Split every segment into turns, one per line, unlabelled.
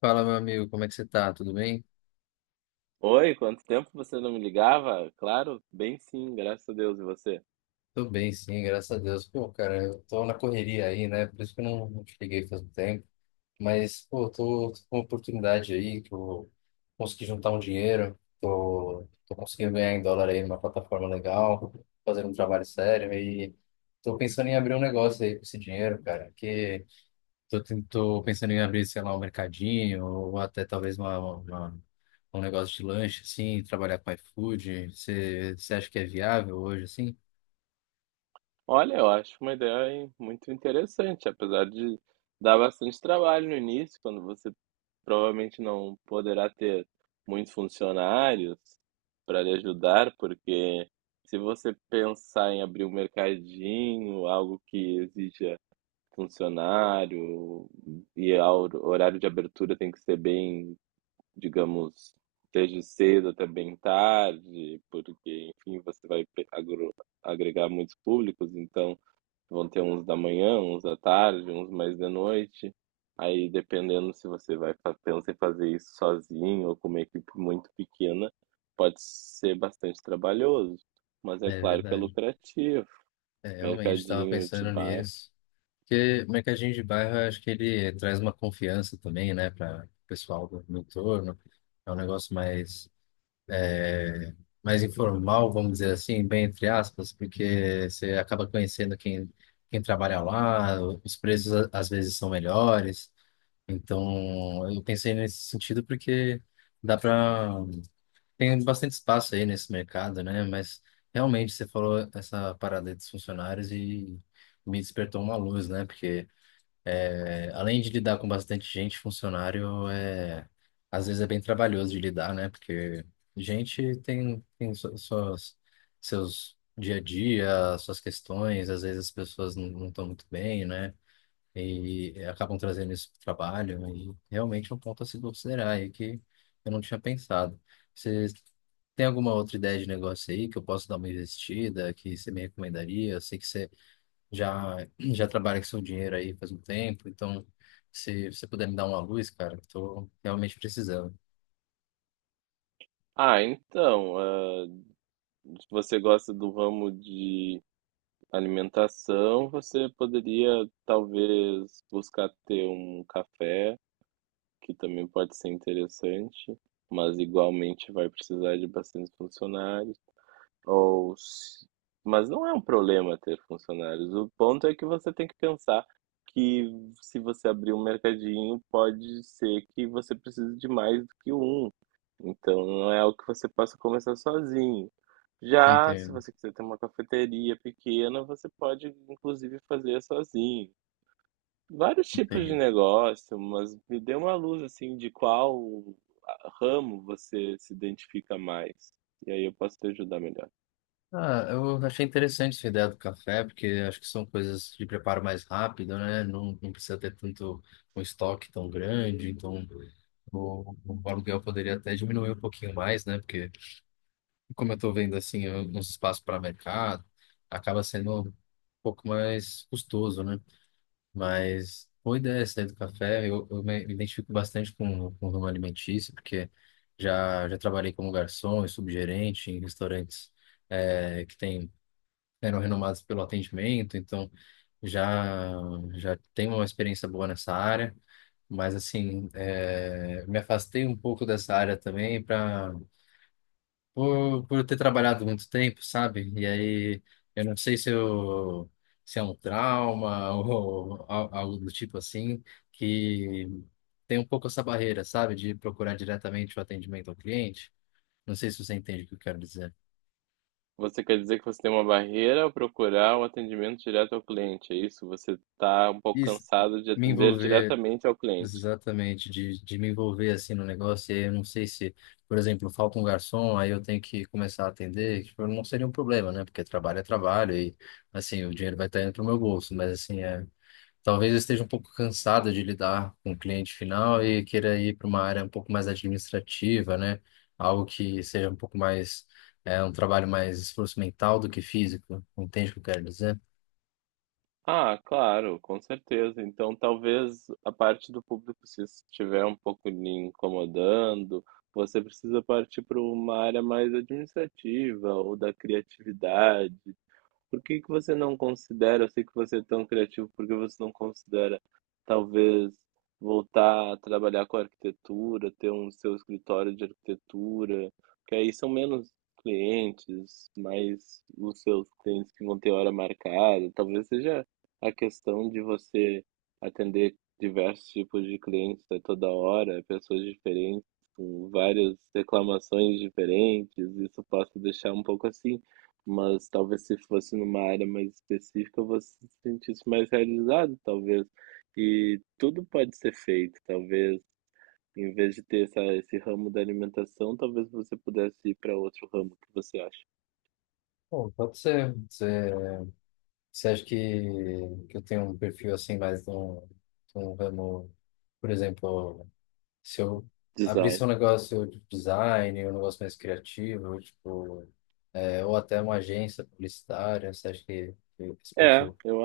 Fala, meu amigo, como é que você tá? Tudo bem?
Oi, quanto tempo você não me ligava? Claro, bem sim, graças a Deus e você.
Tô bem, sim, graças a Deus. Pô, cara, eu tô na correria aí, né? Por isso que eu não te liguei faz um tempo. Mas, pô, tô com uma oportunidade aí que eu consegui juntar um dinheiro. Tô conseguindo ganhar em dólar aí numa plataforma legal, fazendo um trabalho sério. E tô pensando em abrir um negócio aí com esse dinheiro, cara. Que Tô, tô pensando em abrir, sei lá, um mercadinho ou até talvez um negócio de lanche, assim, trabalhar com iFood. Você acha que é viável hoje, assim?
Olha, eu acho uma ideia hein, muito interessante, apesar de dar bastante trabalho no início, quando você provavelmente não poderá ter muitos funcionários para lhe ajudar, porque se você pensar em abrir um mercadinho, algo que exija funcionário e o horário de abertura tem que ser bem digamos, desde cedo até bem tarde, porque, enfim, você vai agregar muitos públicos, então vão ter uns da manhã, uns da tarde, uns mais de noite. Aí, dependendo se você vai pensar em fazer isso sozinho ou com uma equipe muito pequena, pode ser bastante trabalhoso. Mas é
É
claro que é
verdade.
lucrativo.
É, realmente estava
Mercadinho de
pensando
bairro.
nisso. Porque mercadinho de bairro, eu acho que ele traz uma confiança também, né, para o pessoal do entorno. É um negócio mais, é, mais informal, vamos dizer assim, bem entre aspas, porque você acaba conhecendo quem, quem trabalha lá, os preços às vezes são melhores. Então, eu pensei nesse sentido porque dá para tem bastante espaço aí nesse mercado, né? Mas realmente você falou essa parada aí dos funcionários e me despertou uma luz, né? Porque é, além de lidar com bastante gente, funcionário é às vezes é bem trabalhoso de lidar, né? Porque gente tem suas seus dia a dia, suas questões, às vezes as pessoas não estão muito bem, né? E acabam trazendo isso para o trabalho, né, e realmente é um ponto a se considerar e que eu não tinha pensado. Você tem alguma outra ideia de negócio aí que eu posso dar uma investida, que você me recomendaria? Eu sei que você já trabalha com seu dinheiro aí faz um tempo, então se você puder me dar uma luz, cara, estou realmente precisando.
Ah, então, ah, você gosta do ramo de alimentação, você poderia talvez buscar ter um café, que também pode ser interessante, mas igualmente vai precisar de bastante funcionários. Ou, mas não é um problema ter funcionários. O ponto é que você tem que pensar que se você abrir um mercadinho, pode ser que você precise de mais do que um. Então não é algo que você possa começar sozinho. Já se
Entendo,
você quiser ter uma cafeteria pequena, você pode inclusive fazer sozinho. Vários tipos de
entendo.
negócio, mas me dê uma luz assim de qual ramo você se identifica mais. E aí eu posso te ajudar melhor.
Ah, eu achei interessante essa ideia do café, porque acho que são coisas de preparo mais rápido, né? Não precisa ter tanto um estoque tão grande, então o aluguel poderia até diminuir um pouquinho mais, né? Porque, como eu estou vendo assim, uns espaços para mercado, acaba sendo um pouco mais custoso, né? Mas boa ideia essa aí do café. Eu me identifico bastante com o ramo alimentício, porque já trabalhei como garçom e subgerente em restaurantes que tem eram renomados pelo atendimento, então já já tenho uma experiência boa nessa área, mas assim, é, me afastei um pouco dessa área também para por eu ter trabalhado muito tempo, sabe? E aí eu não sei se eu se é um trauma ou algo do tipo assim, que tem um pouco essa barreira, sabe, de procurar diretamente o atendimento ao cliente. Não sei se você entende o que eu quero dizer.
Você quer dizer que você tem uma barreira ao procurar um atendimento direto ao cliente, é isso? Você está um pouco
Isso,
cansado de
me
atender
envolver.
diretamente ao cliente.
Exatamente, de me envolver assim no negócio, e aí eu não sei se, por exemplo, falta um garçom, aí eu tenho que começar a atender, tipo, não seria um problema, né? Porque trabalho é trabalho e, assim, o dinheiro vai estar indo pro meu bolso, mas, assim, é, talvez eu esteja um pouco cansado de lidar com o cliente final e queira ir para uma área um pouco mais administrativa, né? Algo que seja um pouco mais, é, um trabalho mais esforço mental do que físico, entende o que eu quero dizer?
Ah, claro, com certeza. Então, talvez a parte do público, se isso estiver um pouco lhe incomodando, você precisa partir para uma área mais administrativa ou da criatividade. Por que que você não considera, eu sei que você é tão criativo, por que você não considera talvez voltar a trabalhar com arquitetura, ter um seu escritório de arquitetura, que aí são menos clientes, mais os seus clientes que vão ter hora marcada, talvez seja a questão de você atender diversos tipos de clientes a toda hora, pessoas diferentes, com várias reclamações diferentes, isso possa deixar um pouco assim. Mas talvez se fosse numa área mais específica, você se sentisse mais realizado, talvez. E tudo pode ser feito, talvez. Em vez de ter essa, esse ramo da alimentação, talvez você pudesse ir para outro ramo que você acha.
Bom, pode ser. Você você acha que eu tenho um perfil assim mais de um ramo, por exemplo, se eu abrisse
Design.
um negócio de design, um negócio mais criativo, tipo, é, ou até uma agência publicitária, você acha que esse
É,
perfil?
eu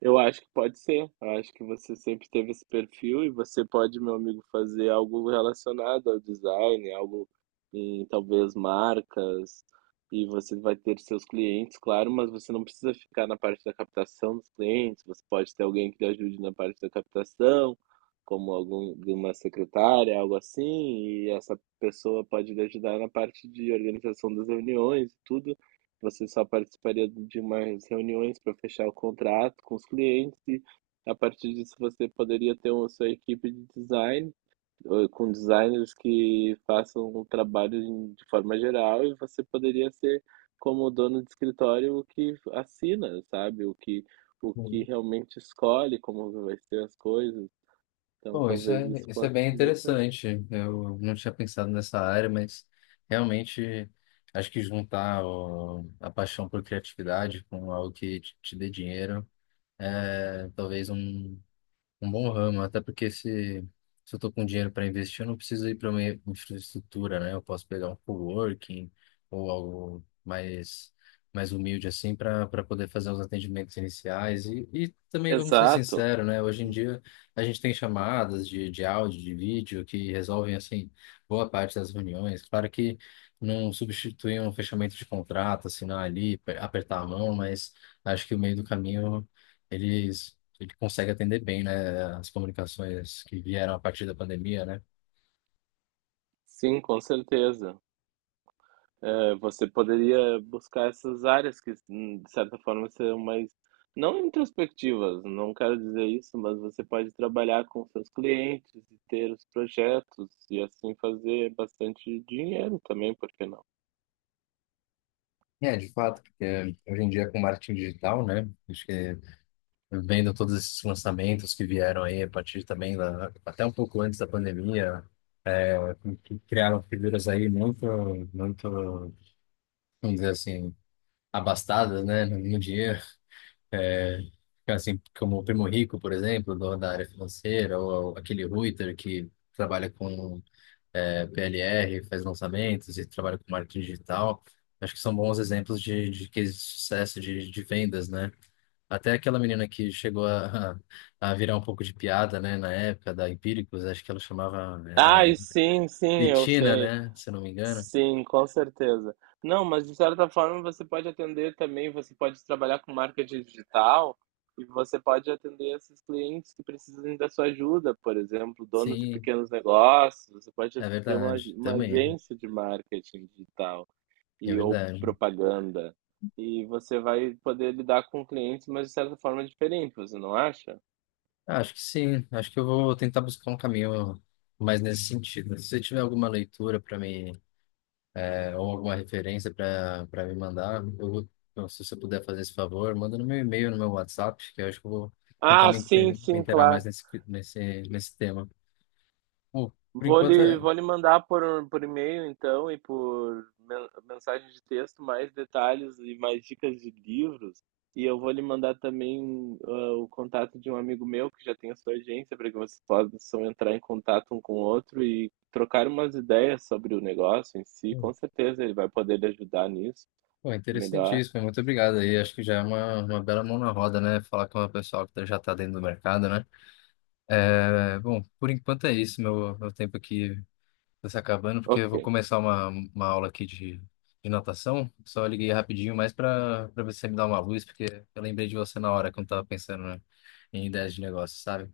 Eu acho que pode ser. Eu acho que você sempre teve esse perfil e você pode, meu amigo, fazer algo relacionado ao design, algo em talvez marcas, e você vai ter seus clientes, claro, mas você não precisa ficar na parte da captação dos clientes, você pode ter alguém que te ajude na parte da captação, como algum, uma secretária, algo assim, e essa pessoa pode lhe ajudar na parte de organização das reuniões e tudo. Você só participaria de umas reuniões para fechar o contrato com os clientes e a partir disso você poderia ter uma sua equipe de design, com designers que façam o trabalho de forma geral e você poderia ser como o dono de escritório o que assina, sabe? O que
Hum.
realmente escolhe como vai ser as coisas. Então
Bom,
talvez isso
isso é
possa
bem
ser bastante.
interessante. Eu não tinha pensado nessa área, mas realmente acho que juntar a paixão por criatividade com algo que te dê dinheiro é talvez um um bom ramo, até porque se eu tô com dinheiro para investir, eu não preciso ir para uma infraestrutura, né? Eu posso pegar um coworking ou algo mais, mais humilde assim para para poder fazer os atendimentos iniciais. E também, vamos ser
Exato.
sinceros, né? Hoje em dia a gente tem chamadas de áudio, de vídeo que resolvem assim boa parte das reuniões. Claro que não substitui um fechamento de contrato, assinar ali, apertar a mão, mas acho que o meio do caminho eles ele consegue atender bem, né, as comunicações que vieram a partir da pandemia, né?
Sim, com certeza. É, você poderia buscar essas áreas que, de certa forma, serão mais, não introspectivas, não quero dizer isso, mas você pode trabalhar com seus clientes e ter os projetos e assim fazer bastante dinheiro também, por que não?
É, de fato, porque hoje em dia com marketing digital, né? Acho que vendo todos esses lançamentos que vieram aí a partir também da, até um pouco antes da pandemia, que criaram figuras aí muito, muito, vamos dizer assim, abastadas, né, no dinheiro, assim como o Primo Rico, por exemplo, da área financeira, ou aquele Reuter que trabalha com PLR, faz lançamentos e trabalha com marketing digital. Acho que são bons exemplos de cases de sucesso de vendas, né? Até aquela menina que chegou a virar um pouco de piada, né, na época da Empíricos, acho que ela chamava,
Ah,
era
e sim, sim, eu
Betina,
sei.
né, se eu não me engano.
Sim, com certeza. Não, mas de certa forma você pode atender também, você pode trabalhar com marketing digital e você pode atender esses clientes que precisam da sua ajuda, por exemplo, donos de
Sim,
pequenos negócios, você pode
é
ter
verdade,
uma
também,
agência de marketing digital
é
e ou
verdade.
propaganda. E você vai poder lidar com clientes, mas de certa forma é diferente, você não acha?
Ah, acho que sim, acho que eu vou tentar buscar um caminho mais nesse sentido. Se você tiver alguma leitura para me é, ou alguma referência para me mandar, eu vou, então, se você puder fazer esse favor, manda no meu e-mail, no meu WhatsApp, que eu acho que eu vou tentar
Ah,
me,
sim,
me
sim,
inteirar mais
claro.
nesse, nesse, nesse tema. Bom, por
Vou
enquanto,
lhe,
é
vou lhe mandar por e-mail, então, e por mensagem de texto mais detalhes e mais dicas de livros. E eu vou lhe mandar também o contato de um amigo meu que já tem a sua agência, para que vocês possam entrar em contato um com o outro e trocar umas ideias sobre o negócio em si.
hum,
Com certeza ele vai poder lhe ajudar nisso
pô, é
melhor.
interessantíssimo, muito obrigado aí, acho que já é uma bela mão na roda, né, falar com uma pessoa que já está dentro do mercado, né? É, bom, por enquanto é isso, meu tempo aqui tá se acabando, porque eu
Ok.
vou começar uma aula aqui de natação. Só liguei rapidinho, mais para para ver se você me dá uma luz, porque eu lembrei de você na hora que eu tava pensando, né, em ideias de negócio, sabe?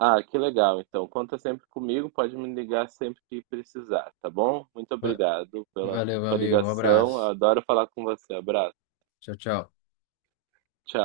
Ah, que legal. Então, conta sempre comigo, pode me ligar sempre que precisar, tá bom? Muito
Va-
obrigado pela
Valeu, meu
sua
amigo. Um
ligação. Eu
abraço.
adoro falar com você. Abraço.
Tchau, tchau.
Tchau.